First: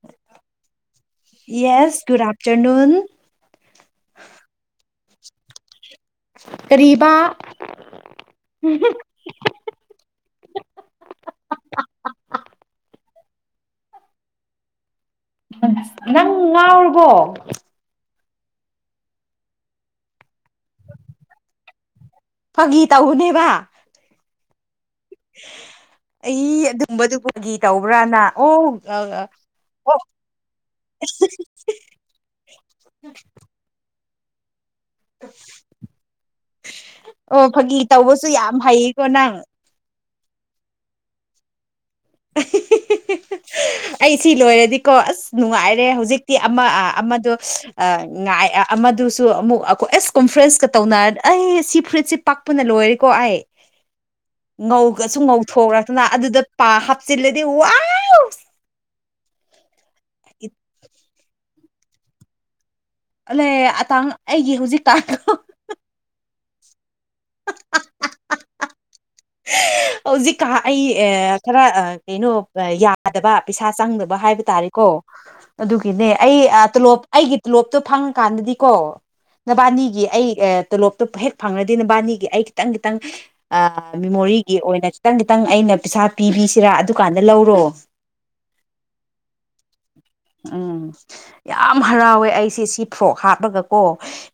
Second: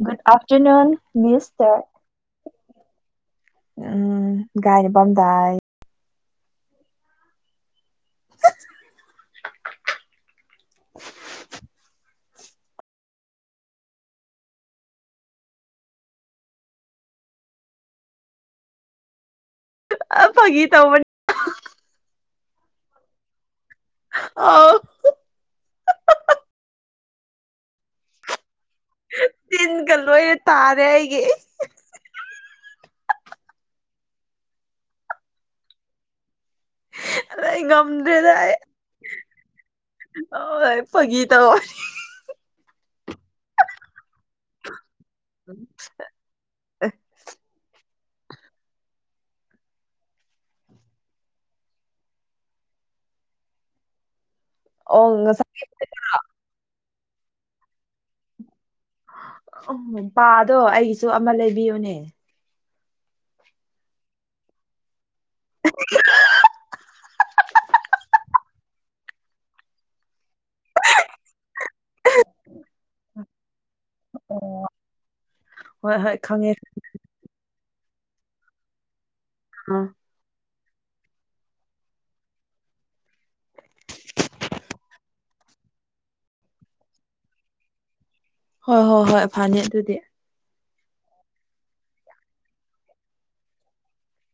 ꯨꯗ afternoon miss that yes good afternoon um ꯒꯥꯔꯤ ꯝꯗꯥꯏ ꯇꯔꯤꯕꯥ ꯅꯪ ꯉꯥꯎꯨꯔꯕꯣ ꯕꯒꯤ ꯒꯤꯇꯥ ꯑꯃꯅꯤꯅꯤ ꯐꯥꯒꯤ ꯇꯧꯎꯨꯅꯦꯕ ꯑ ꯑꯩ ꯑꯗꯨꯝꯕꯗꯨꯕꯨꯒꯤ ꯇꯧꯕ꯭ꯔꯥꯅ ꯑꯣ ꯑ ꯇꯤꯟꯒ ꯑꯣ ꯂꯣꯏꯅ ꯇꯥꯔꯦ ꯑꯩꯒꯤ ꯑꯣ ꯑꯩ ꯐꯥꯒꯤ ꯇꯧꯕꯁꯨ ꯌꯥꯝ ꯍꯩꯌꯦꯀꯣ ꯅꯪ ꯍ ꯐꯒꯤ ꯇ ꯋꯥꯅꯤ ꯑꯩ ꯁꯤ ꯂꯣꯏꯔꯗꯤꯀꯣ ꯑꯁ ꯅꯨꯡꯉꯥꯏꯔꯦ ꯍꯧꯖꯤꯛ ꯑꯃ ꯑꯃꯗ ꯑꯃꯗꯨꯁꯨ ꯑꯃꯨꯛ ꯑꯩꯣꯏ ꯑꯦꯁ ꯀꯣꯟꯐ꯭ꯔꯦꯟꯁ ꯇꯧꯅꯔ ꯑꯩ ꯁꯤ ꯐ꯭ꯔꯨꯏꯠꯁꯦ ꯄꯥꯛꯄꯅ ꯂꯣꯏꯔꯦꯀꯣ ꯑꯩ ꯑꯣ ꯉꯧꯒꯁꯨ ꯉꯧꯊꯣꯛꯔꯛꯇꯅ ꯑꯗꯨꯗ ꯄꯥ ꯍꯥꯞꯆꯤꯜꯂꯗꯤ ꯋꯥ ꯎꯝꯄꯥꯗꯣ ꯑꯩꯒꯤꯁꯨ ꯑꯃ ꯂꯩꯕꯤꯌꯨꯅꯦ ꯂ ꯑꯇꯥꯡ ꯑꯩꯒꯤ ꯍꯧꯖꯤꯛꯀꯥ [inaudible] [inaudible] ꯍꯧꯖꯤꯛꯀꯥ ꯑꯩ ꯈꯔ ꯀꯩꯅꯣ ꯌꯥꯗꯕ ꯄꯩꯁꯥ ꯆꯪꯗꯕ ꯍꯥꯏꯕ ꯇꯥꯔꯦꯀꯣ ꯍꯣꯏ ꯑꯗꯨꯒꯤꯅꯦ ꯍꯣꯏ ꯑꯩ ꯈꯪꯉꯦ ꯇꯣꯂꯣꯞ ꯑꯩꯒꯤ ꯇꯣꯂꯣꯞꯇꯣ ꯐꯪꯉꯀꯥꯟꯗꯗꯤꯀꯣ ꯑ ꯅꯕꯥꯅꯤꯒꯤ ꯑꯩ ꯇꯣꯂꯣꯞꯇꯣ ꯍꯦꯛ ꯐꯪꯉꯗꯤ ꯅꯕꯥꯅꯤꯒꯤ ꯑꯩ ꯈꯤꯇꯪ ꯈꯤꯇꯪ ꯃꯦꯃꯣꯔꯤ ꯑꯣꯏꯅ ꯈꯤꯇꯪ ꯈꯤꯇꯪ ꯑꯩꯅ ꯄꯩꯁꯥ ꯄꯤꯕꯤꯁꯤꯔꯥ ꯑꯗꯨꯀꯥꯟꯗ ꯂꯧꯔꯣ ꯍꯣꯏ ꯍꯣꯏ ꯍꯣꯏ ꯐꯅꯤ ꯑꯗꯨꯗꯤ ꯎꯝ ꯌꯥꯝ ꯍꯔꯥꯎꯋꯦ ꯑꯩꯁꯦ ꯁꯤ ꯐ꯭ꯔꯣꯛ ꯍꯥꯞꯄꯒ ꯀꯣ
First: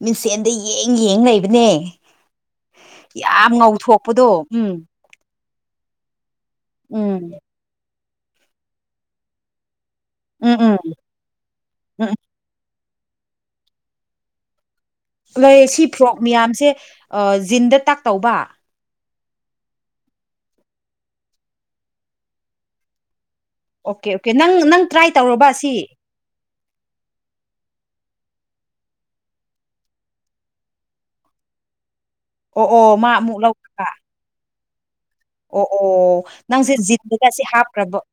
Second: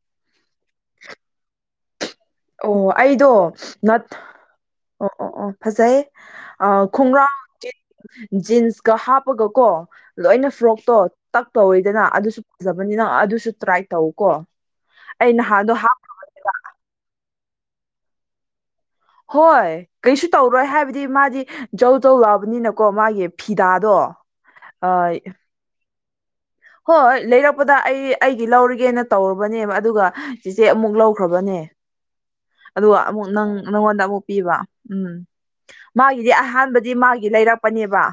ꯃꯤꯡꯁꯦꯟꯗ ꯌꯦꯡ ꯌꯦꯡ ꯂꯩꯕꯅꯦ ꯑꯣ ꯑꯩꯗꯣ ꯌꯥꯝ ꯅꯠ ꯉꯧꯊꯣꯛꯄꯗꯣ ꯎꯝ ꯑꯣ ꯑꯣ ꯑꯣ ꯐꯖꯩꯌꯦ ꯑ ꯎꯝ ꯈꯣꯡꯒ꯭ꯔꯥꯎ ꯖꯤꯟꯁꯀ ꯍꯥꯞꯄꯒꯀꯣ ꯂꯣꯏꯅ ꯎꯝ ꯎꯝ ꯐ꯭ꯔꯣꯛꯇꯣ ꯇꯛ ꯇꯧꯔꯤꯗꯅ ꯎꯝ ꯎꯝ ꯑꯗꯨꯁꯨ ꯐꯖꯕꯅꯤꯅ ꯑꯗꯨꯁꯨ ꯇ꯭ꯔꯥꯏ ꯇꯧ ꯀꯣ ꯂꯩ ꯁꯤ ꯐ꯭ꯔꯣꯛ ꯃꯌꯥꯝꯁꯦ ꯖꯤꯟꯗ ꯇꯥꯛꯇꯧꯕ ꯍꯣꯏ ꯀꯩꯁꯨ ꯇꯧꯔꯣꯏ ꯍꯥꯏꯕꯗꯤ ꯃꯥꯗꯤ ꯖꯧ ꯖꯧ ꯂꯥꯎꯕꯅꯤꯅꯀꯣ ꯃꯥꯒꯤ ꯐꯤꯗꯥꯗꯣ ꯑꯁꯤ ꯍꯣꯍ‌ꯣꯏ ꯂꯩꯔꯛꯄꯗ ꯑꯩ ꯑꯩꯒꯤ ꯂꯧꯔꯒꯦꯅ ꯇꯧꯔꯨꯕꯅꯦꯕ ꯑꯗꯨꯒ ꯆꯤꯆꯦ ꯑꯃꯨꯛ ꯂꯧꯈ꯭ꯔꯕꯅꯦ ꯑꯣ ꯑꯣ ꯑꯗꯨꯒ ꯃꯥ ꯑꯃꯨꯛ ꯅꯪ ꯂꯧꯈ꯭ꯔꯕ ꯅꯪꯉꯣꯟꯗ ꯑꯃꯨꯛ ꯄꯤꯕ ꯎꯝ ꯑꯣ ꯑꯣ ꯃꯥꯒꯤꯗꯤ ꯅꯪꯁꯦ ꯑꯍꯥꯟꯕꯗꯤ ꯖꯤꯠꯒ‌ꯣꯏꯅ ꯃꯥꯒꯤ ꯑꯁꯤ ꯍꯥꯞꯈ꯭ꯔꯕ ꯂꯩꯔꯛꯄꯅꯦꯕ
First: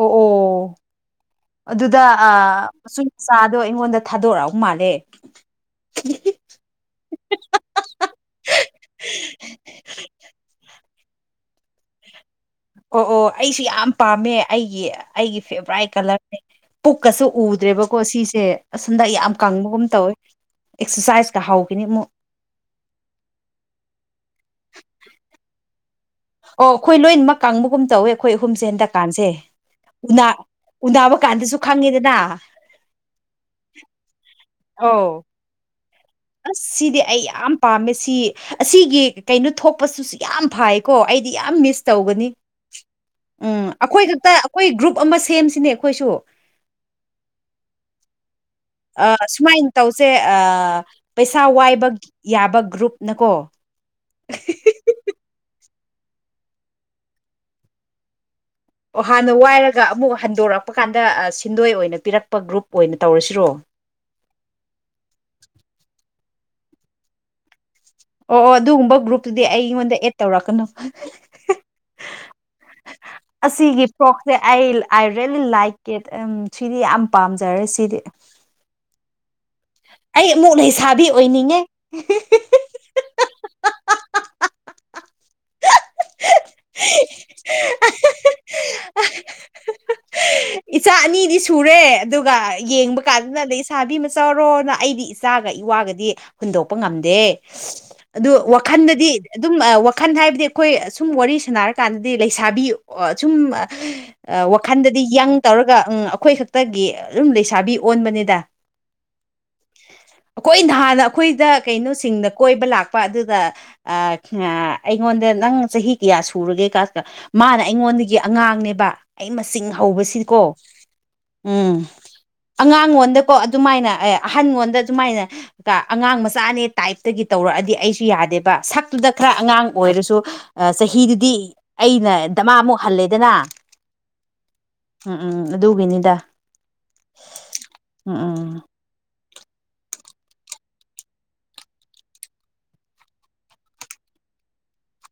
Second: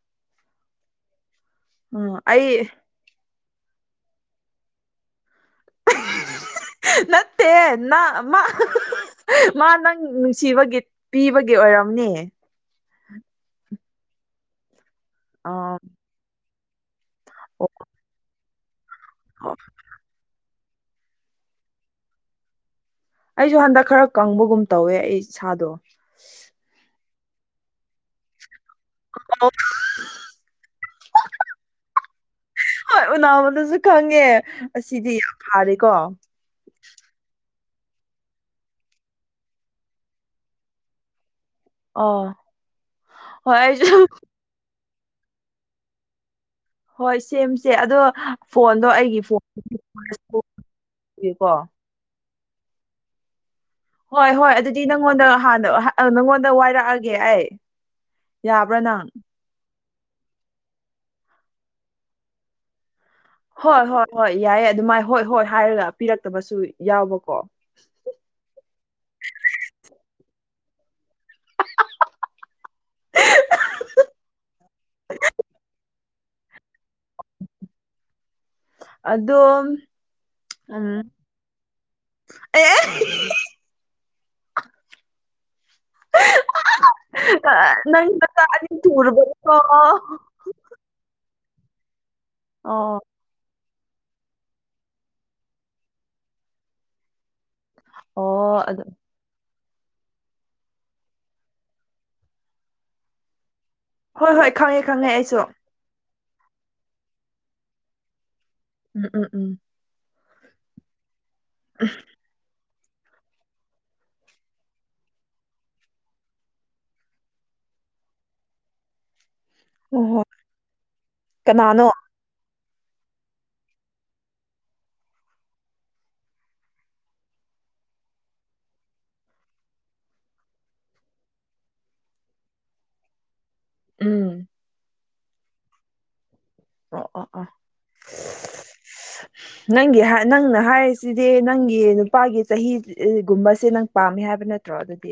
ꯑꯣ ꯑꯣ ꯑꯗꯨꯗ ꯎꯝ ꯑ ꯑꯩ ꯁꯨꯝ ꯆꯥꯗꯣ ꯑꯩꯉꯣꯟꯗ ꯊꯥꯗꯣꯔꯛ ꯃꯥꯜꯂꯦ ꯅꯠꯇꯦ ꯅꯥ ꯃꯥ ꯃꯥ ꯅꯪ ꯅꯨꯡꯁꯤꯕꯒꯤ ꯕꯒꯤ ꯑꯣꯏꯔꯝꯅꯤ ꯑꯣ ꯑꯣ ꯑꯩꯁꯨ ꯌꯥꯝ ꯄꯥꯝꯃꯦ ꯑꯩꯒꯤ ꯑꯩꯒꯤ ꯑꯥ ꯐꯦꯚꯣꯔꯥꯏꯠ ꯀꯂꯔꯅꯦ ꯄꯨꯛꯀꯁꯨ ꯎꯗ꯭ꯔꯦꯕꯀꯣ ꯁꯤꯁꯦ ꯑꯁꯣꯝꯗ ꯌꯥꯝ ꯑꯣ ꯀꯪꯕꯒꯨꯝ ꯇꯧꯋꯦ ꯑꯦꯛꯁꯔꯁꯥꯏꯖꯀ ꯍꯧꯈꯤꯅꯤ ꯃꯨꯛ ꯑꯩꯁꯨ ꯍꯟꯗꯛ ꯈꯔ ꯀꯪꯕꯒꯨꯝ ꯇꯧꯋꯦ ꯑꯩ ꯏꯁꯥꯗꯣ ꯑꯣ ꯑꯩꯈꯣꯏ ꯂꯣꯏꯅꯃꯛ ꯀꯥꯡꯕꯒꯨꯝ ꯇꯧꯋ‌ꯦ ꯑꯩꯈꯣꯏ ꯑꯍꯨꯝꯁꯦ ꯍꯟꯗꯛ ꯀꯥꯟꯁꯦ ꯎꯅ ꯎꯅꯕ ꯀꯥꯟꯗꯁꯨ ꯈꯪꯉꯦꯗꯅ ꯍꯣꯏ ꯎꯅꯥꯕꯗꯁꯨ ꯈꯪꯉꯦ ꯑꯁꯤꯗꯤ ꯑꯧ ꯌꯥꯝ ꯐꯥꯔꯦꯀꯣ ꯑꯁ ꯁꯤꯗꯤ ꯑꯩ ꯌꯥꯝ ꯄꯥꯝꯃꯦ ꯁꯤ ꯑꯁꯤꯒꯤ ꯀꯩꯅꯣ ꯊꯣꯛꯄꯁꯨꯁꯨ ꯌꯥꯝ ꯐꯥꯏ ꯀꯣ ꯑꯩꯗꯤ ꯌꯥꯝ ꯃꯤꯁ ꯑꯣ ꯇꯧꯒꯅꯤ ꯍꯣꯏ ꯎꯝ ꯑꯩꯁꯨ ꯑꯩꯈꯣꯏꯈꯛꯇ ꯑꯩꯈꯣꯏ ꯒ꯭ꯔꯨꯞ ꯑꯃ ꯁꯦꯝꯁꯤꯅꯦ ꯑꯩꯈꯣꯏꯁꯨ ꯍꯣꯏ ꯁꯦꯝꯁꯦ ꯑꯗꯣ ꯐꯣꯟꯗꯣ ꯑꯩꯒꯤ ꯑꯥ ꯁꯨꯃꯥꯏꯅ ꯇꯧꯁꯦ ꯐꯣꯟꯒꯤꯀꯣ ꯑꯥ ꯄꯩꯁꯥ ꯋꯥꯏꯕ ꯌꯥꯕ ꯒ꯭ꯔꯨꯞꯅꯀꯣ ꯍꯣꯏ ꯍꯣꯏ ꯑꯗꯨꯗꯤ ꯅꯪꯉꯣꯟꯗ ꯍꯥꯟꯅ ꯅꯪꯉꯣꯟꯗ ꯋꯥꯏꯔꯛꯑꯒꯦ ꯑꯩ ꯌꯥꯕ꯭ꯔ ꯑꯣ ꯅꯪ ꯍꯥꯟꯅ ꯋꯥꯏꯔꯒ ꯑꯃꯨꯛ ꯍꯟꯗꯣꯔꯛꯄ ꯀꯥꯟꯗ ꯁꯤꯟꯗꯣꯏ ꯑꯣꯏꯅ ꯄꯤꯔꯛꯄ ꯒ꯭ꯔꯨꯞ ꯑꯣꯏꯅ ꯇꯧꯔꯁꯤꯔꯣ ꯍꯣꯏ ꯍꯣꯏ ꯍꯣꯏ ꯌꯥꯏꯌꯦ ꯑꯗꯨꯃꯥꯏ ꯍꯣꯏ ꯍꯣꯏ ꯍꯥꯏꯔꯒ ꯄꯤꯔꯛꯇꯕꯁꯨ ꯌꯥꯎꯕꯀꯣ ꯑꯣ ꯑꯣ ꯑꯗꯨꯒꯨꯝꯕ ꯒ꯭ꯔꯨꯞꯇꯨꯗꯤ ꯑꯩꯉꯣꯟꯗ ꯑꯦꯠ ꯇꯧꯔꯛꯀꯅꯨ [unintelligible] ꯑꯁꯤꯒꯤ ꯐ꯭ꯔꯣꯛꯁꯦ ꯑꯩ ꯑꯥꯏ ꯔ‌ꯦꯂꯤ ꯂꯥꯏꯛ ꯏꯠ ꯎ ꯁꯤꯗꯤ ꯌꯥꯝ ꯄꯥꯝꯖꯔꯦ ꯁꯤꯗꯤ ꯑꯗꯣ ꯑꯩ ꯑꯃꯨꯛ ꯂꯩꯁꯥꯕꯤ ꯎꯝ ꯑꯣꯏꯅꯤꯡꯉꯦ ꯑꯦ [unintelligible] ꯅꯪ ꯅꯆꯥ ꯑꯅꯤ ꯊꯨꯡꯔꯕ ꯅꯠꯇ꯭ꯔ‌ꯣ ꯏꯆꯥ ꯑꯅꯤꯗꯤ ꯁꯨꯔꯦ ꯑꯗꯨꯒ ꯑꯣ ꯌꯦꯡꯕ ꯀꯥꯟꯗꯅ ꯂꯩꯁꯥꯕꯤ ꯃꯆꯥꯎ ꯔ‌ꯣꯅ ꯑꯩꯗꯤ ꯏꯆꯥꯒ ꯏꯋꯥꯒꯗꯤ ꯍꯨꯟꯗꯣꯛꯄ ꯉꯝꯗꯦ ꯑꯗꯨ ꯑꯣ ꯑꯗꯨ ꯋꯥꯈꯟꯗꯗꯤ ꯑꯗꯨꯝ ꯋꯥꯈꯜ ꯍꯥꯏꯕꯗꯤ ꯑꯩꯈꯣꯏ ꯁꯨꯝ ꯋꯥꯔꯤ ꯁꯥꯟꯅꯔꯀꯥꯟꯗꯗꯤ ꯂꯩꯁꯥꯕꯤ ꯑ ꯁꯨꯝ ꯍꯣꯏ ꯍꯣꯏ ꯈꯪꯉꯦ ꯋꯥꯈꯟꯗꯗꯤ ꯈꯪꯉꯦ ꯌꯪ ꯑꯩꯁꯨ ꯇꯧꯔꯒ ꯎꯝ ꯑꯩꯈꯣꯏ ꯈꯛꯇꯒꯤ ꯑꯗꯨꯝ ꯂꯩꯁꯥꯕꯤ ꯑꯣꯟꯕꯅꯤꯗ ꯎꯝ ꯎꯝ ꯎꯝ ꯑꯩꯈꯣꯏ ꯅꯍꯥꯟꯅ ꯑꯩꯈꯣꯏꯗ ꯀꯩꯅꯣꯁꯤꯡꯗ ꯀꯣꯏꯕ ꯂꯥꯛꯄ ꯑꯗꯨꯗ ꯑ ꯑꯩꯉꯣꯟꯗ ꯅꯪ ꯆꯍꯤ ꯀꯌꯥ ꯁꯨꯔꯒꯦ ꯀꯀ ꯃꯥꯅ ꯑꯩꯉꯣꯟꯗꯒꯤ ꯑꯉꯥꯡꯅꯦꯕ ꯑꯩ ꯃꯆꯤꯡ ꯍꯣꯏ ꯍꯣꯏ ꯍꯧꯕꯁꯤꯀꯣ ꯎꯝ ꯀꯅꯥꯅꯣ ꯑꯉꯥꯡꯉꯣꯟꯗꯀꯣ ꯑꯗꯨꯃꯥꯏꯅ ꯑꯦ ꯑꯍꯟꯉꯣꯟꯗ ꯑꯗꯨꯃꯥꯏꯅ ꯀ ꯑꯉꯥꯡ ꯃꯆꯥꯅꯦ ꯇꯥꯏꯞꯇꯒꯤ ꯇꯧꯔꯛꯑꯗꯤ ꯑꯩꯁꯨ ꯌꯥꯗꯦꯕ ꯁꯛꯇꯨꯗ ꯈꯔ ꯑꯉꯥꯡ ꯑꯣꯏꯔꯁꯨ ꯑ ꯆꯍꯤꯗꯨꯗꯤ ꯑꯩꯅ ꯗꯃꯥꯃꯨꯛ ꯍꯜꯂꯦꯗꯅ ꯎꯝ ꯎꯝ ꯎꯝ ꯑꯗꯨꯒꯤꯅꯤꯗ ꯑꯣ ꯑ‌ꯣ ꯑꯣ ꯎꯝ ꯎꯝ ꯅꯪꯒꯤ ꯅꯪꯅ ꯍꯥꯏꯔꯤꯁꯤꯗꯤ ꯅꯪꯒꯤ ꯅꯨꯄꯥꯒꯤ ꯆꯍꯤꯒꯨꯝꯕꯁꯦ ꯅꯪ ꯄꯥꯝꯃꯤ ꯍꯥꯏꯕ ꯅꯠꯇ꯭ꯔꯣ ꯑꯗꯨꯗꯤ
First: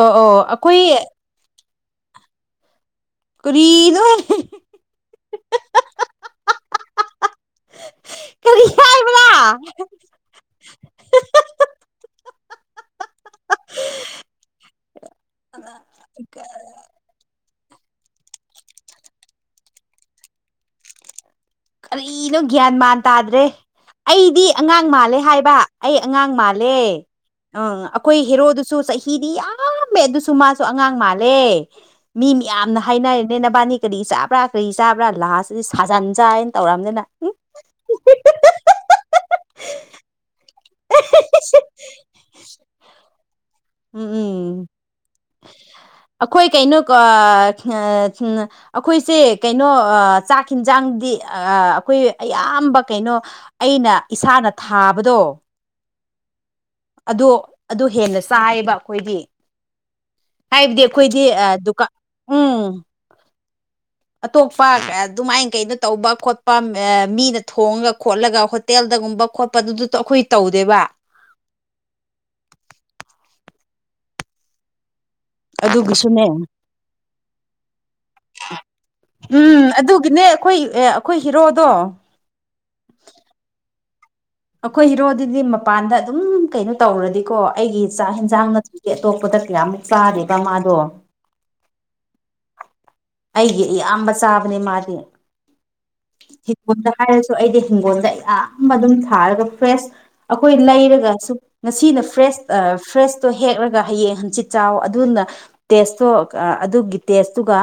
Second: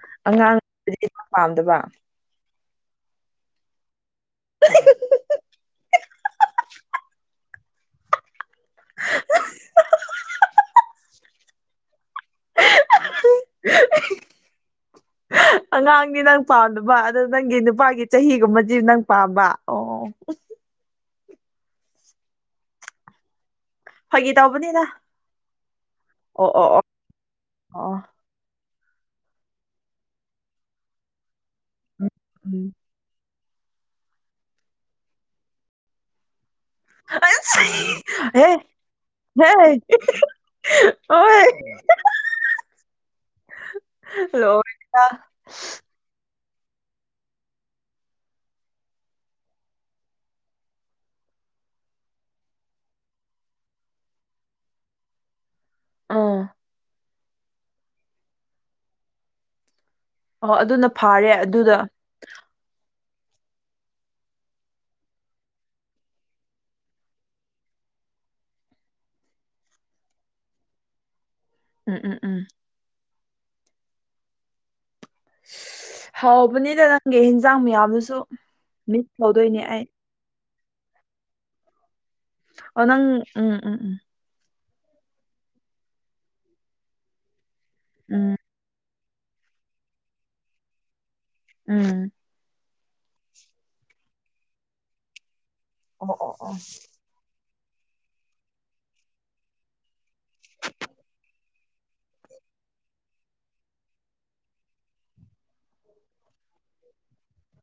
ꯑꯣ ꯑꯣ ꯑꯉꯥꯡ [inaudible] ꯑꯩꯈꯣꯏ ꯗꯤ ꯄꯥꯝꯗꯕ ꯀꯔꯤꯗ [unintelligible] ꯀꯔꯤ ꯍꯥꯏ ꯍꯥꯏꯕ꯭ꯔ ꯍ ꯑ ꯑꯉꯥꯡꯗꯤ ꯅꯪ ꯄꯥꯝꯅꯕ ꯑꯗ ꯅꯪꯒꯤ ꯅꯨꯄꯥꯒꯤ ꯆꯍꯤꯒꯨꯝꯕꯗꯤ ꯅꯪ ꯄꯥꯝꯕ ꯑꯣ ꯀꯔꯤꯅꯣ ꯒ꯭ꯌꯥꯟ ꯃꯥꯟ ꯇꯥꯗ꯭ꯔꯦ ꯐꯥꯒꯤ ꯑꯩꯗꯤ ꯇꯧꯕꯅꯤꯗ ꯑꯉꯥꯡ ꯃꯥꯜꯂꯦ ꯍꯥꯏꯕ ꯑꯩ ꯑꯉꯥꯡ ꯑꯣ ꯑꯣ ꯃꯥꯜꯂꯦ ꯑꯣ ꯑ ꯑꯣ ꯑꯩꯈꯣꯏ ꯍꯦꯔꯣꯗꯨꯁꯨ ꯆꯍꯤꯗꯤ ꯌꯥꯝꯃꯦ ꯑꯗꯨꯁꯨ ꯃꯥꯁꯨ ꯑꯉꯥꯡ ꯃꯥꯜꯂꯦ ꯎꯝ ꯃꯤ ꯎꯝ ꯃꯌꯥꯝꯅ ꯍꯥꯏꯅꯔꯦꯅꯦ ꯅꯕꯥꯅꯤ ꯀꯔꯤ ꯆꯥꯕ꯭ꯔꯥ ꯀꯔꯤ ꯆꯥꯕ꯭ꯔꯥ ꯂꯥꯁꯇꯗꯤ ꯁꯥꯖꯟꯖꯥꯏꯅ ꯇꯧꯔꯝꯅꯤꯅ ꯑ ꯍꯦ ꯍꯦ ꯑꯣꯏ [unintelligible] ꯎꯝ ꯍꯜꯂꯣ ꯎꯝ ꯑꯩꯈꯣꯏ ꯀꯩꯅꯣꯀꯣ ꯑꯩꯈꯣꯏꯁꯦ ꯀꯩꯅꯣ ꯆꯥꯛ ꯍꯟꯖꯥꯡꯗꯤ ꯑꯩꯈꯣꯏ ꯑꯌꯥꯝꯕ ꯀꯩꯅꯣ ꯑꯩꯅ ꯏꯁꯥꯅ ꯊꯥꯕꯗꯣ ꯑꯥ ꯑꯗꯣ ꯑꯗꯨ ꯍꯦꯟꯅ ꯆꯥꯏꯌꯦꯕ ꯑꯩꯈꯣꯏꯗꯤ ꯑꯣ ꯍꯥꯏꯕꯗꯤ ꯑꯗꯨꯅ ꯑꯩꯈꯣꯏꯗꯤ ꯐꯥꯔꯦ ꯑꯗꯨꯗ ꯗꯨꯀꯥꯟ ꯎꯝ ꯑꯇꯣꯞꯄ ꯑꯗꯨꯃꯥꯏꯅ ꯀꯩꯅꯣ ꯇꯧꯕ ꯈꯣꯠꯄ ꯃꯤꯅ ꯊꯣꯡꯉꯒ ꯈꯣꯠꯂꯒ ꯇꯦꯜꯗꯒꯨꯝꯕ ꯈꯣꯠꯄꯗꯨꯗꯨꯣ ꯑꯩꯈꯣꯏ ꯇꯧꯗꯦꯕ ꯎꯝ ꯎꯝ ꯎꯝ ꯑꯗꯨꯒꯤꯁꯨꯅꯦ ꯎꯝ ꯍꯥꯎꯕꯅꯤꯗ ꯅꯪꯒꯤ ꯍꯤꯟꯖꯥꯡ ꯃꯌꯥꯝꯗꯨꯁꯨ ꯃꯤꯁ ꯇꯧꯗꯣꯏꯅꯦ ꯎꯝ ꯑꯩ ꯑꯗꯨꯒꯤꯅꯦ ꯑꯩꯈꯣꯏ ꯑꯩꯈꯣꯏ ꯍꯤꯔꯣꯗꯣ ꯑꯣ ꯎꯝ ꯎꯝ ꯎꯝ ꯑꯩꯈꯣꯏ ꯍꯤꯔꯣꯗꯨꯗꯤ ꯃꯄꯥꯟꯗ ꯑꯗꯨꯝ ꯀꯩꯅꯣ ꯇꯧꯔꯗꯤꯀꯣ ꯑꯩꯒꯤ ꯆꯥꯛ ꯎꯝ ꯌꯦꯟꯁꯥꯡꯅ ꯑꯇꯣꯞꯄꯗ ꯀꯌꯥꯃꯨꯛ ꯆꯥꯗꯦꯕ ꯃꯥꯗꯣ ꯎꯝ ꯑꯩꯒꯤ ꯏꯌꯥꯝꯕ ꯆꯥꯕꯅꯦ ꯑꯣ ꯑꯣ ꯑꯣ ꯃꯥꯗꯤꯗ ꯍꯥꯏꯔꯁꯨ ꯑꯩꯗꯤ ꯍꯤꯡꯒꯣꯜꯗ ꯌꯥꯝꯌꯥꯝꯕ ꯑꯗꯨꯝ ꯊꯥꯔꯒ ꯐ꯭ꯔꯦꯁ ꯑꯩꯈꯣꯏ ꯂꯩꯔꯒ ꯁ ꯉꯁꯤꯅ ꯐ꯭ꯔꯦꯁ ꯐ꯭ꯔꯦꯁꯇꯣ ꯍꯦꯛꯂꯒ ꯍꯌꯦꯡ ꯍꯪꯆꯤꯠ ꯆꯥꯎ ꯑꯗꯨꯅ ꯇꯦꯁꯇꯣ ꯑꯗꯨꯒꯤ ꯇꯦꯁꯇꯨꯒ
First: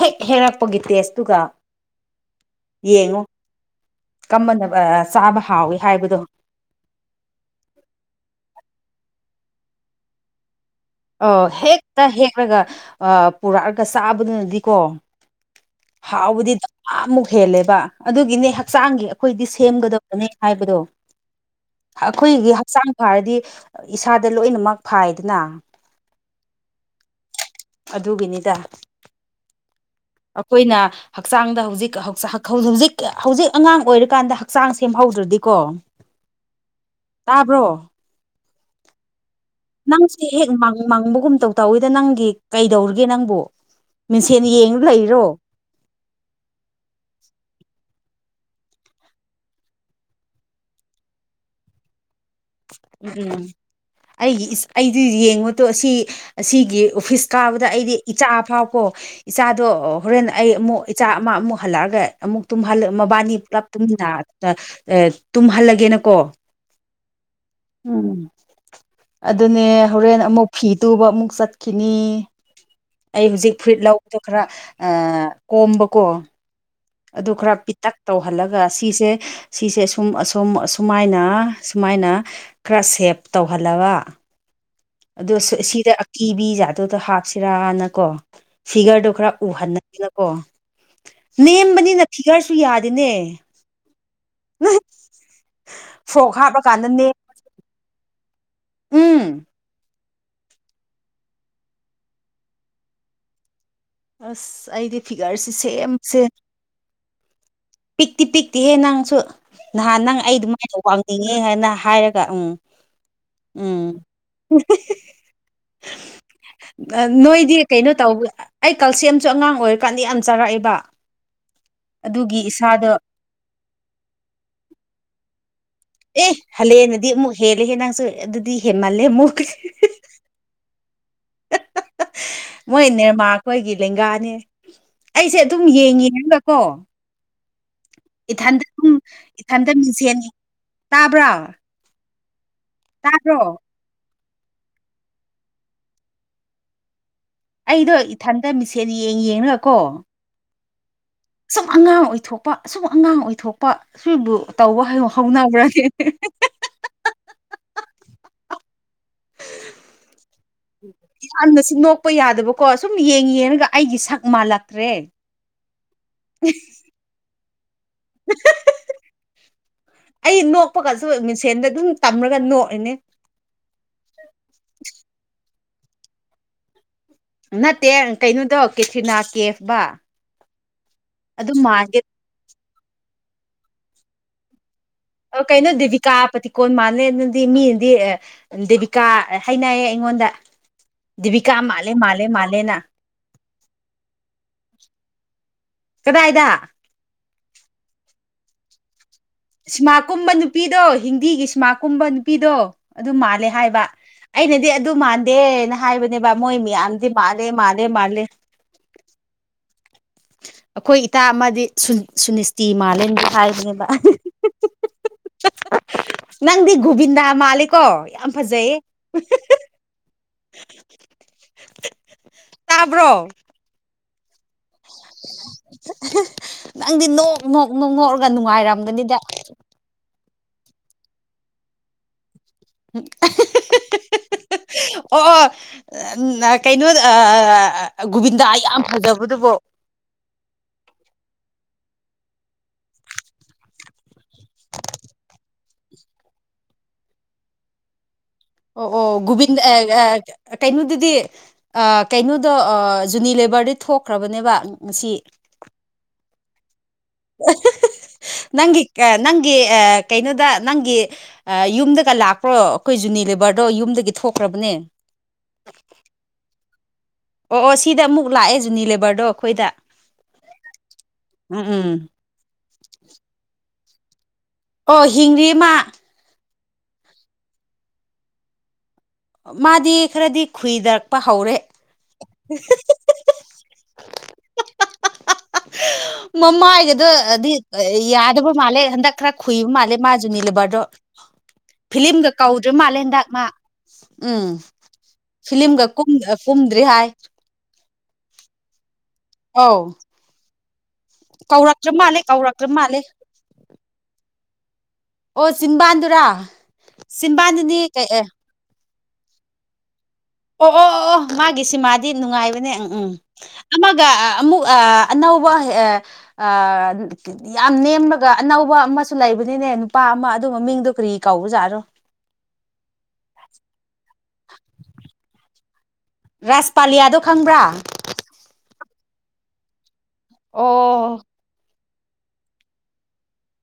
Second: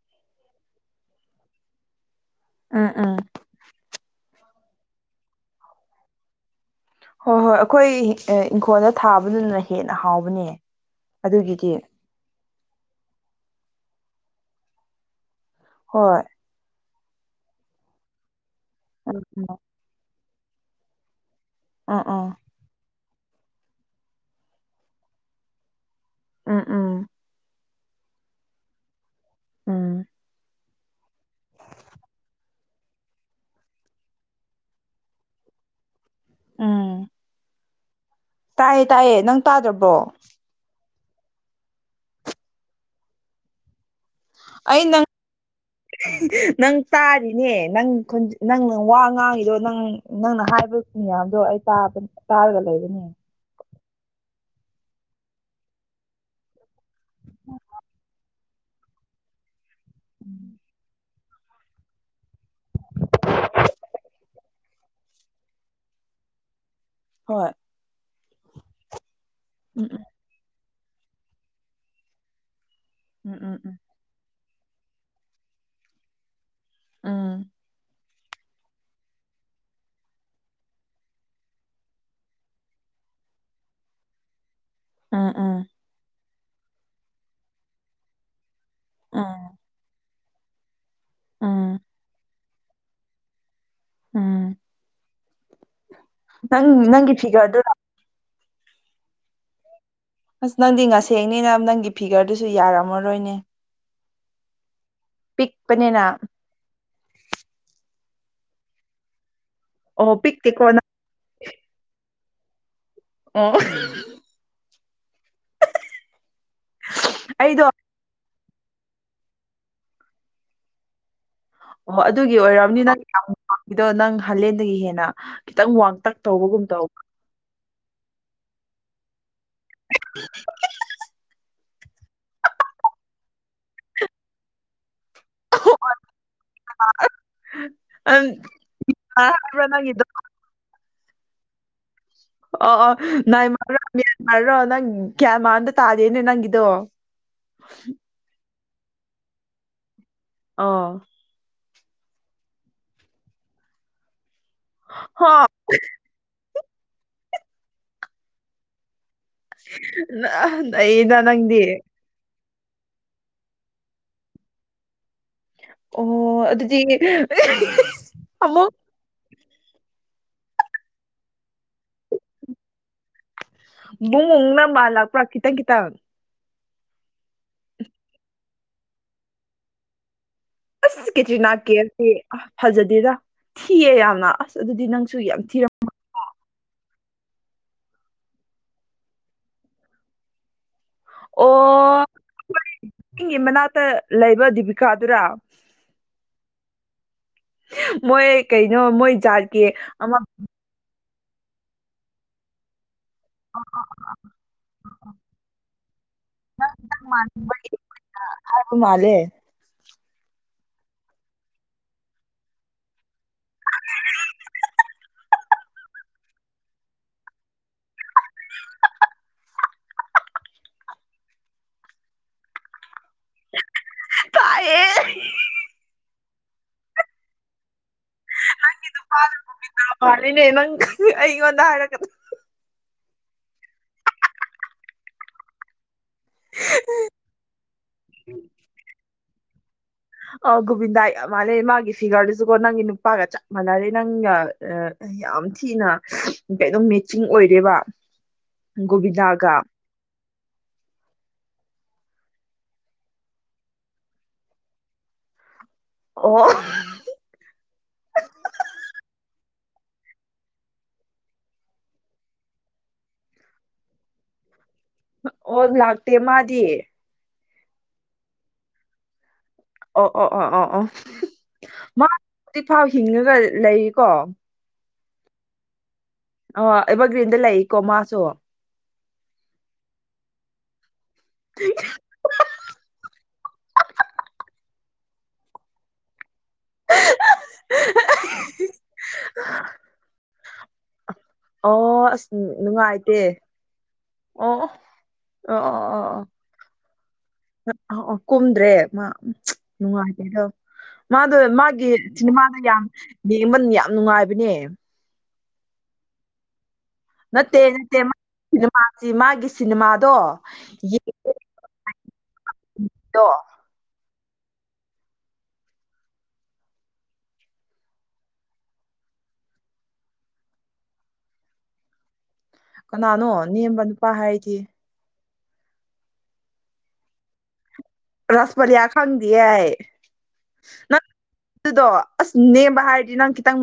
ꯍꯦꯛ ꯍꯦꯛꯔꯛꯄꯒꯤ ꯇꯦꯁꯇꯨꯒ ꯎꯝ ꯎꯝ ꯌꯦꯡꯉꯣ ꯀꯃꯅ ꯆꯥꯕ ꯍꯥꯎꯏꯤ ꯍꯥꯏꯕꯗꯣ ꯍꯣꯏ ꯍꯣꯏ ꯑꯩꯈꯣꯏ ꯏꯪꯈꯣꯜꯗ ꯊꯥꯕꯗꯨꯅ ꯍꯦꯟꯅ ꯍꯥꯎꯕꯅꯦ ꯑ ꯑꯗꯨꯒꯤꯗꯤ ꯍꯦꯛꯇ ꯍꯦꯛꯂꯒ ꯄꯨꯔꯛꯑꯒ ꯆꯥꯕꯗꯨꯅꯗꯤꯀꯣ ꯍꯣꯏ ꯍꯥꯎꯕꯗꯤꯃꯨꯛ ꯍꯦꯜꯂꯦꯕ ꯑꯗꯨꯒꯤꯅꯦ ꯍꯛꯆꯥꯡꯒꯤ ꯎꯝ ꯑꯩꯈꯣꯏꯗꯤ ꯎꯝ ꯁꯦꯝꯒꯗꯕ ꯍꯥꯏꯕꯗꯣ ꯎꯝ ꯎꯝ ꯑꯩꯈꯣꯏꯒꯤ ꯍꯛꯆꯥꯡ ꯐꯔꯗꯤ ꯏꯁꯥꯗ ꯂꯣꯏꯅꯃꯛ ꯐꯥꯏꯗꯅ ꯎꯝ ꯎꯝ ꯑꯗꯨꯒꯤꯅꯤꯗ ꯎꯝ ꯑꯩꯈꯣꯏꯅ ꯍꯛꯆꯥꯡꯗ ꯍꯧꯖꯤꯛ ꯍꯧꯖꯤꯛ ꯍꯧꯖꯤꯛ ꯑꯉꯥꯡ ꯑꯣꯏꯔꯤꯀꯥꯟꯗ ꯍꯛꯆꯥꯡ ꯁꯦꯝꯍꯧꯗ꯭ꯔꯗꯤꯀꯣ ꯎꯝ ꯇꯥꯕ꯭ꯔꯣ ꯇꯥꯏꯌꯦ ꯇꯥꯏꯌꯦ ꯅꯪ ꯇꯥꯗ꯭ꯔꯕꯣ ꯅꯪꯁꯦ ꯍꯦꯛ ꯃꯥꯡꯕꯒꯨꯝꯇꯧ ꯇꯧꯋꯤꯗ ꯅꯪꯒꯤ ꯀꯩꯗꯧꯔꯤꯒꯦ ꯅꯪꯕꯨ ꯃꯤꯡꯁꯦꯟ ꯌꯦꯡ ꯑꯩ ꯅꯪ ꯂꯩꯔꯣ ꯅꯪ ꯇꯥꯔꯤꯅꯦ ꯅꯪ ꯅꯪ ꯋꯥ ꯉꯥꯡꯉꯤꯗꯣ ꯅꯪ ꯅꯪꯅ ꯍꯥꯏꯕ ꯃꯌꯥꯝꯗꯣ ꯑꯩ ꯇꯥꯕꯅꯦ ꯎꯝ ꯎꯝ ꯑꯩꯒꯤ ꯑꯩꯗꯤ ꯌꯦꯡꯕꯗꯣ ꯑꯁꯤ ꯑꯁꯤꯒꯤ ꯑꯣꯐꯤꯁ ꯀꯥꯕꯗ ꯑꯩꯗꯤ ꯏꯆꯥ ꯑ ꯐꯥꯎ ꯀꯣ ꯏꯆꯥꯗꯣ ꯍꯣꯔꯦꯟ ꯑꯩ ꯑꯃꯨꯛ ꯏꯆꯥ ꯑꯃ ꯑꯃꯨꯛ ꯇꯨꯝꯍꯜꯂꯛꯑꯒ ꯑꯃꯨꯛ ꯃꯕꯥꯅꯤ ꯄꯨꯂꯞ ꯇꯨꯝꯍꯜꯂꯒꯦꯅꯀꯣ ꯍꯣꯏ ꯎꯝ ꯑꯗꯨꯅꯦ ꯎꯝ ꯍꯣꯔꯦꯟ ꯑꯃꯨꯛ ꯐꯤ ꯇꯨꯕ ꯑꯃꯨꯛ ꯆꯠꯈꯤꯅꯤ ꯑꯩ ꯎꯝ ꯍꯧꯖꯤꯛ ꯎꯝ ꯐꯨꯏꯠ ꯂꯧꯕꯗꯣ ꯈꯔ ꯀꯣꯝꯕꯀꯣ ꯑꯗꯨ ꯎꯝ ꯈꯔ ꯄꯤꯇꯛ ꯇꯧꯍꯜꯂꯒ ꯁꯤꯁꯦ ꯁꯤꯁꯦ ꯁꯨꯝ ꯑꯁꯨꯝ ꯑꯁꯨꯃꯥꯏꯅ ꯁꯨꯃꯥꯏꯅ ꯈꯔ ꯁꯦꯞ ꯇꯧꯍꯜꯂꯕ ꯎꯝ ꯑ ꯎꯝ ꯁꯤꯗ ꯑꯀꯤꯕꯤ ꯖꯥ ꯑꯗꯨꯗ ꯍꯥꯞꯁꯤꯔꯥꯅꯀꯣ ꯁꯤꯒꯔꯗꯣ ꯎꯝ ꯈꯔ ꯎꯍꯟꯟꯅꯗꯦꯅꯀꯣ ꯎꯝ ꯅꯦꯝꯕꯅꯤꯅ ꯐꯤꯒꯔꯁꯨ ꯌꯥꯔꯤꯅꯦ ꯎꯝ ꯐꯣꯛ ꯍꯥꯞꯄꯀꯥꯟꯗꯅꯦ ꯐꯤꯒꯗ ꯎꯝ ꯑꯁ ꯅꯪꯗꯤ ꯉꯁꯦꯡꯅꯤꯅ ꯅꯪꯒꯤ ꯐꯤꯒꯔꯗꯨꯁꯨ ꯌꯥꯔꯝꯃꯔꯣꯏꯅꯦ ꯑꯁ ꯑꯩꯗꯤ ꯐꯤꯒꯔꯁꯦ ꯄꯤꯛꯄꯅꯤꯅ ꯁꯦꯝꯁꯦ ꯄꯤꯛꯇꯤ ꯄꯤꯛꯇꯤꯍꯦ ꯅꯪꯁꯨ ꯅꯍꯥꯟ ꯑꯣ ꯅꯪ ꯑꯩ ꯄꯤꯛꯇꯦꯀꯣ ꯑꯗꯨꯃꯥꯏꯅ ꯅꯪ ꯋꯥ ꯆꯤꯡꯉꯦ ꯍꯥꯏꯅ ꯍꯥꯏꯔꯒ ꯎꯝ ꯑꯣ ꯎꯝ ꯅꯣꯏꯗꯤ ꯑꯩꯗꯣ ꯀꯩꯅꯣ ꯇꯧꯕ ꯑꯩ ꯀꯜꯁꯦꯝꯁꯨ ꯑꯉꯥꯡ ꯑꯣꯏꯔꯤꯀꯥꯟꯗꯤ ꯌꯥꯝ ꯆꯥꯔꯛꯑꯏꯕ ꯑꯣꯍꯣ ꯑꯗꯨꯒꯤ ꯑꯣꯏꯔꯝꯅꯤ ꯅꯪ ꯋꯥꯡꯗꯣ ꯅꯪ ꯍꯂꯦꯟꯗꯒꯤ ꯍꯦꯟꯅ ꯈꯤꯇꯪ ꯋꯥꯡ ꯑꯦ ꯍꯜꯂꯛꯑꯦꯅꯗꯤ ꯑꯃꯨꯛ ꯍꯦꯜꯂꯦ ꯍꯦ ꯅꯪꯁꯨ ꯑꯗꯨꯗꯤ ꯍꯦꯃꯜꯂꯦ ꯑꯃꯨꯛ ꯎꯝ ꯃꯣꯏ ꯅꯤꯔꯃꯥꯔꯈꯣꯏꯒꯤ ꯂꯦꯡꯒꯥꯅꯤ ꯑꯩꯁꯦ ꯑꯗꯨꯝ ꯌꯦꯡꯉꯤ ꯍꯥꯏꯕꯀꯣ ꯏꯊꯟꯗ ꯑꯗꯨꯝ ꯍꯥꯏꯕ꯭ꯔꯥ ꯏꯊꯟꯇ ꯅꯪꯒꯤꯗꯣ ꯃꯤꯡꯁꯦꯟꯅꯤ ꯇꯥꯕ꯭ꯔꯣ ꯑ ꯑ ꯅꯏꯃꯔꯔꯣ ꯃ꯭ꯌꯥꯟꯃꯥꯔꯔꯣ ꯅꯪ ꯒ꯭ꯌꯥꯟꯃꯥꯔꯗ ꯇꯥꯗꯦꯅꯦ ꯅꯪꯒꯤꯗꯣ ꯑꯩꯗꯣ ꯏꯊꯟꯇ ꯃꯤꯁꯦꯟ ꯌꯦꯡ ꯌꯦꯡꯅꯀꯣ ꯑꯥ ꯑꯁꯨꯝ ꯑꯉꯥꯡ ꯑꯣꯏꯊꯣꯛꯄ ꯑꯁꯨꯝ ꯑꯉꯥꯡ ꯑꯣꯏꯊꯣꯛꯄ ꯁꯤꯕꯨ ꯇꯧꯕ ꯍꯣ ꯍꯧꯅꯕ꯭ꯔꯗꯤ ꯑ ꯏꯗ ꯅꯪꯗꯤ ꯀꯄ ꯌꯥꯗꯕꯀꯣ ꯁꯨꯝ ꯌꯦꯡ ꯌꯦꯡꯉꯒ ꯑꯩꯒꯤ ꯁꯛ ꯃꯥꯜꯂꯛꯇ꯭ꯔꯦ ꯑꯣ ꯑꯗꯨꯗꯤꯃꯣ ꯑꯩ ꯅꯣꯛꯄꯒꯁꯨ ꯃꯤꯡꯁꯦꯟꯗ ꯑꯗꯨꯝ ꯇꯝꯔꯒ ꯅꯣꯛꯏꯅꯦ ꯎꯡꯅꯝꯕ ꯂꯥꯛꯄ꯭ꯔꯥ ꯈꯤꯇꯪ ꯀꯈꯤꯇꯪ ꯅꯠꯇꯦ ꯀꯩꯅꯣꯗꯧ ꯀꯦꯊ꯭ꯔꯤꯅꯥ ꯀꯦꯐꯕ ꯑꯁ ꯀꯦꯇ꯭ꯔꯤꯅꯥ ꯑꯗꯨ ꯃꯥꯟꯒꯦ ꯀꯦꯁꯦ ꯑ ꯐꯖꯗꯦꯔ ꯊꯤꯌꯦ ꯌꯥꯝꯅ ꯑꯁ ꯑꯗꯨꯗꯤ ꯅꯪ ꯀꯩꯅꯣ ꯗꯦꯕꯤꯀꯥ ꯄꯇ ꯀꯣꯟ ꯃꯥꯜꯂꯦ ꯑꯗꯨꯗꯤ ꯃꯤꯗꯤ ꯗꯦꯕꯤꯀꯥ ꯍꯥꯏꯅꯩꯌꯦ ꯑꯩꯉꯣꯟꯗ ꯕꯤꯀꯥ ꯃꯥꯂꯦ ꯃꯥꯂꯦ ꯃꯥꯂꯦꯅ ꯏꯪꯒꯤ ꯃꯅꯥꯛꯇ ꯂꯩꯕ ꯗꯤꯕꯤꯀꯥꯗꯨꯔ ꯀꯗꯥ ꯍꯥꯏꯗ ꯃꯣꯏ ꯀꯩꯅꯣ ꯃꯣꯏ ꯁꯤꯃꯥ ꯀꯨꯝꯕ ꯑꯃꯝꯇꯪ ꯅꯨꯄꯤꯗꯣ ꯍꯤꯟꯗꯤꯒꯤ ꯁꯤꯃꯥ ꯀꯨꯝꯕ ꯅꯨꯄꯤꯗꯣ ꯑꯗꯨ ꯃꯥꯜꯂꯦ ꯍꯥꯏꯕ ꯑꯩꯅꯗꯤ ꯑꯗꯨ ꯃꯥꯟꯗꯦꯅ ꯍꯥꯏꯕꯅꯦꯕ ꯃꯣꯏ ꯃꯌꯥꯝꯗꯤ ꯃꯥꯂꯦ ꯃꯥꯜꯂꯦ ꯃꯥꯜꯂꯦ ꯑꯒ ꯃꯥꯂꯦ ꯑꯩꯈꯣꯏ ꯏꯇꯥ ꯑꯃꯗꯤ ꯁꯨꯅꯤꯁꯇꯤ ꯃꯥꯂꯦꯝꯒꯤ ꯍꯥꯏꯕꯅꯦꯕ ꯅꯪꯗꯤ ꯒꯣꯕꯤꯟꯗꯥ ꯃꯥꯂꯦꯀꯣ ꯌꯥꯝ ꯐꯖꯩꯌꯦ ꯇꯥꯕ꯭ꯔꯣ ꯇꯌꯦ ꯅꯪꯗꯤ ꯅꯣꯛ ꯅꯣꯛ ꯅꯣꯛꯃꯣꯛꯑꯒ ꯅꯨꯡꯉꯥꯏꯔꯝꯒꯅꯤꯗ ꯑꯅꯤꯅꯦꯃꯪ ꯑꯩꯉꯣꯟꯗ ꯍꯥꯏꯔꯛꯒꯗ ꯑꯣ ꯀꯩꯅꯣ ꯒꯣꯕꯤꯟꯗꯥ ꯌꯥꯝ ꯐꯖꯕꯗꯨꯕꯣ ꯑ ꯒꯣꯕꯤꯟꯗꯥꯏ ꯃꯥꯜꯂꯦ ꯃꯥꯒꯤ ꯐꯤꯒꯔꯗꯨꯁꯨꯀꯣ ꯅꯪꯒꯤ ꯅꯨꯄꯥꯒ ꯆꯞ ꯃꯥꯟꯅꯔꯦ ꯅꯪꯒ ꯌꯥꯝ ꯊꯤꯅ ꯀꯩꯅꯣ ꯃꯦꯆꯤꯡ ꯑꯣꯏꯔꯦꯕ ꯑꯣ ꯑꯣ ꯒꯣꯕꯤꯟ ꯒꯣꯕꯤꯟꯗꯥꯒ ꯀꯩꯅꯣꯗꯨꯗꯤ ꯀꯩꯅꯣꯗꯣ ꯖꯨꯅꯤ ꯂꯦꯕꯔꯗꯤ ꯊꯣꯛꯈ꯭ꯔꯕꯅꯦꯕ ꯉꯁꯤ ꯑꯣ ꯅꯪꯒꯤ ꯑ ꯅꯪꯒꯤ ꯑ ꯀꯩꯅꯣꯗ ꯅꯪꯒꯤ ꯌꯨꯝꯗꯒ ꯂꯥꯛꯄ꯭ꯔꯣ ꯑꯩꯈꯣꯏ ꯖꯨꯅꯤ ꯂꯦꯕꯔꯗꯣ ꯌꯨꯝꯗꯒꯤ ꯊꯣꯛꯈ꯭ꯔꯕꯅꯦ ꯑꯣ ꯂꯥꯛꯇꯦ ꯃꯥꯗꯤ ꯑꯣ ꯑꯣ ꯁꯤꯗ ꯑꯃꯨꯛ ꯂꯥꯛꯑꯦ ꯖꯨꯅꯤ ꯂꯦꯕꯔꯗꯣ ꯑꯩꯈꯣꯏꯗ ꯑꯣ ꯑꯣ ꯑꯣ ꯑꯣ ꯑꯣ ꯎꯝ ꯎꯝ ꯃꯥ ꯍꯧꯖꯤꯛꯐꯥꯎ ꯍꯤꯡꯉꯒ ꯂꯩꯔꯤꯀꯣ ꯑꯣ ꯍꯤꯡꯔꯤꯃ ꯑꯣ ꯑꯦꯕꯔꯒ꯭ꯔꯤꯟꯗ ꯂꯩꯀꯣ ꯃꯥꯁꯨ ꯃꯥꯗꯤ ꯈꯔꯗꯤ ꯈꯨꯏꯗꯔꯛꯄ ꯍꯧꯔꯦ [unintelligible] ꯃꯃꯥꯏꯒꯗꯣ ꯍꯥꯏꯗꯤ ꯌꯥꯗꯕ ꯃꯥꯜꯂꯦ ꯍꯟꯗꯛ ꯈꯔ ꯈꯨꯨꯏꯕ ꯃꯥꯜꯂꯦ ꯃꯥꯁꯨ ꯅꯤꯂꯦꯕꯔꯗꯣ ꯑꯣ ꯑꯁ ꯐꯤꯂꯤꯝꯒ ꯀꯧꯗ꯭ꯔ ꯅꯨꯡꯉꯥꯏꯇꯦ ꯃꯥꯂꯦꯟꯗꯥꯛ ꯃꯥ ꯎꯝ ꯑꯣ ꯑꯣ ꯐꯤꯂꯤꯝꯒ ꯀꯨꯝꯗ꯭ꯔꯤ ꯍꯥꯏ ꯑ ꯑ ꯀꯨꯝꯗ꯭ꯔꯦ ꯃꯥ ꯑꯧ ꯅꯨꯡꯉꯥꯏꯇꯦ ꯑꯗꯣ ꯃꯥꯗꯣ ꯃꯥꯒꯤ ꯀꯧꯔꯛꯇ꯭ꯔ ꯃꯥꯜꯂꯦ ꯁꯤꯅꯦꯃꯥꯗ ꯀꯧꯔꯛꯇ꯭ꯔ ꯌꯥꯝ ꯃꯥꯜꯂꯦ ꯌꯦꯡꯕ ꯌꯥꯝ ꯅꯨꯡꯉꯥꯏꯕꯅꯦ ꯑꯣ ꯆꯤꯟꯕꯥꯟꯗꯨꯔꯥ ꯅꯠꯇꯦ ꯆꯤꯟꯕꯥꯟꯗꯨꯅꯤ ꯅꯠꯇꯦ ꯀꯩ ꯃꯥ ꯑꯦ ꯁꯤꯅꯦꯃꯥꯁꯤ ꯃꯥꯒꯤ ꯁꯤꯅꯦꯃꯥꯗꯣ ꯑꯣ ꯑꯣ ꯑꯣ ꯑꯣ ꯌꯦꯡꯕꯗꯣ ꯃꯥꯒꯤꯁꯤꯃꯗꯤ ꯅꯨꯡꯉꯥꯏꯕꯅꯦ ꯎꯝ ꯎꯝ ꯑꯃꯒ ꯑꯃꯨꯛ ꯑꯅꯧꯕ ꯑ ꯌꯥꯝ ꯅꯦꯝꯂꯒ ꯑꯅꯧꯕ ꯑꯃꯁꯨ ꯂꯩꯕꯅꯤꯅꯦ ꯅꯨꯄꯥ ꯑꯃ ꯑꯗꯨꯝꯕ ꯃꯤꯡꯗꯣ ꯀꯔꯤ ꯀꯧꯕꯖꯥꯠꯔꯣ ꯀꯅꯥꯅꯣ ꯅꯦꯝꯕ ꯅꯨꯄꯥ ꯍꯥꯏꯗꯤ ꯔꯥꯁ ꯄꯥꯂꯤꯌꯥꯗꯣ ꯈꯪꯕ꯭ꯔꯥ ꯔꯁꯃꯂꯤꯂꯤꯌꯥ ꯈꯪꯗ ꯅ ꯑꯣ ꯑꯗꯨꯗꯣ ꯑꯁ ꯅꯦꯝꯕ ꯍꯥꯏꯔꯗꯤ ꯅꯪ ꯈꯤꯇꯪ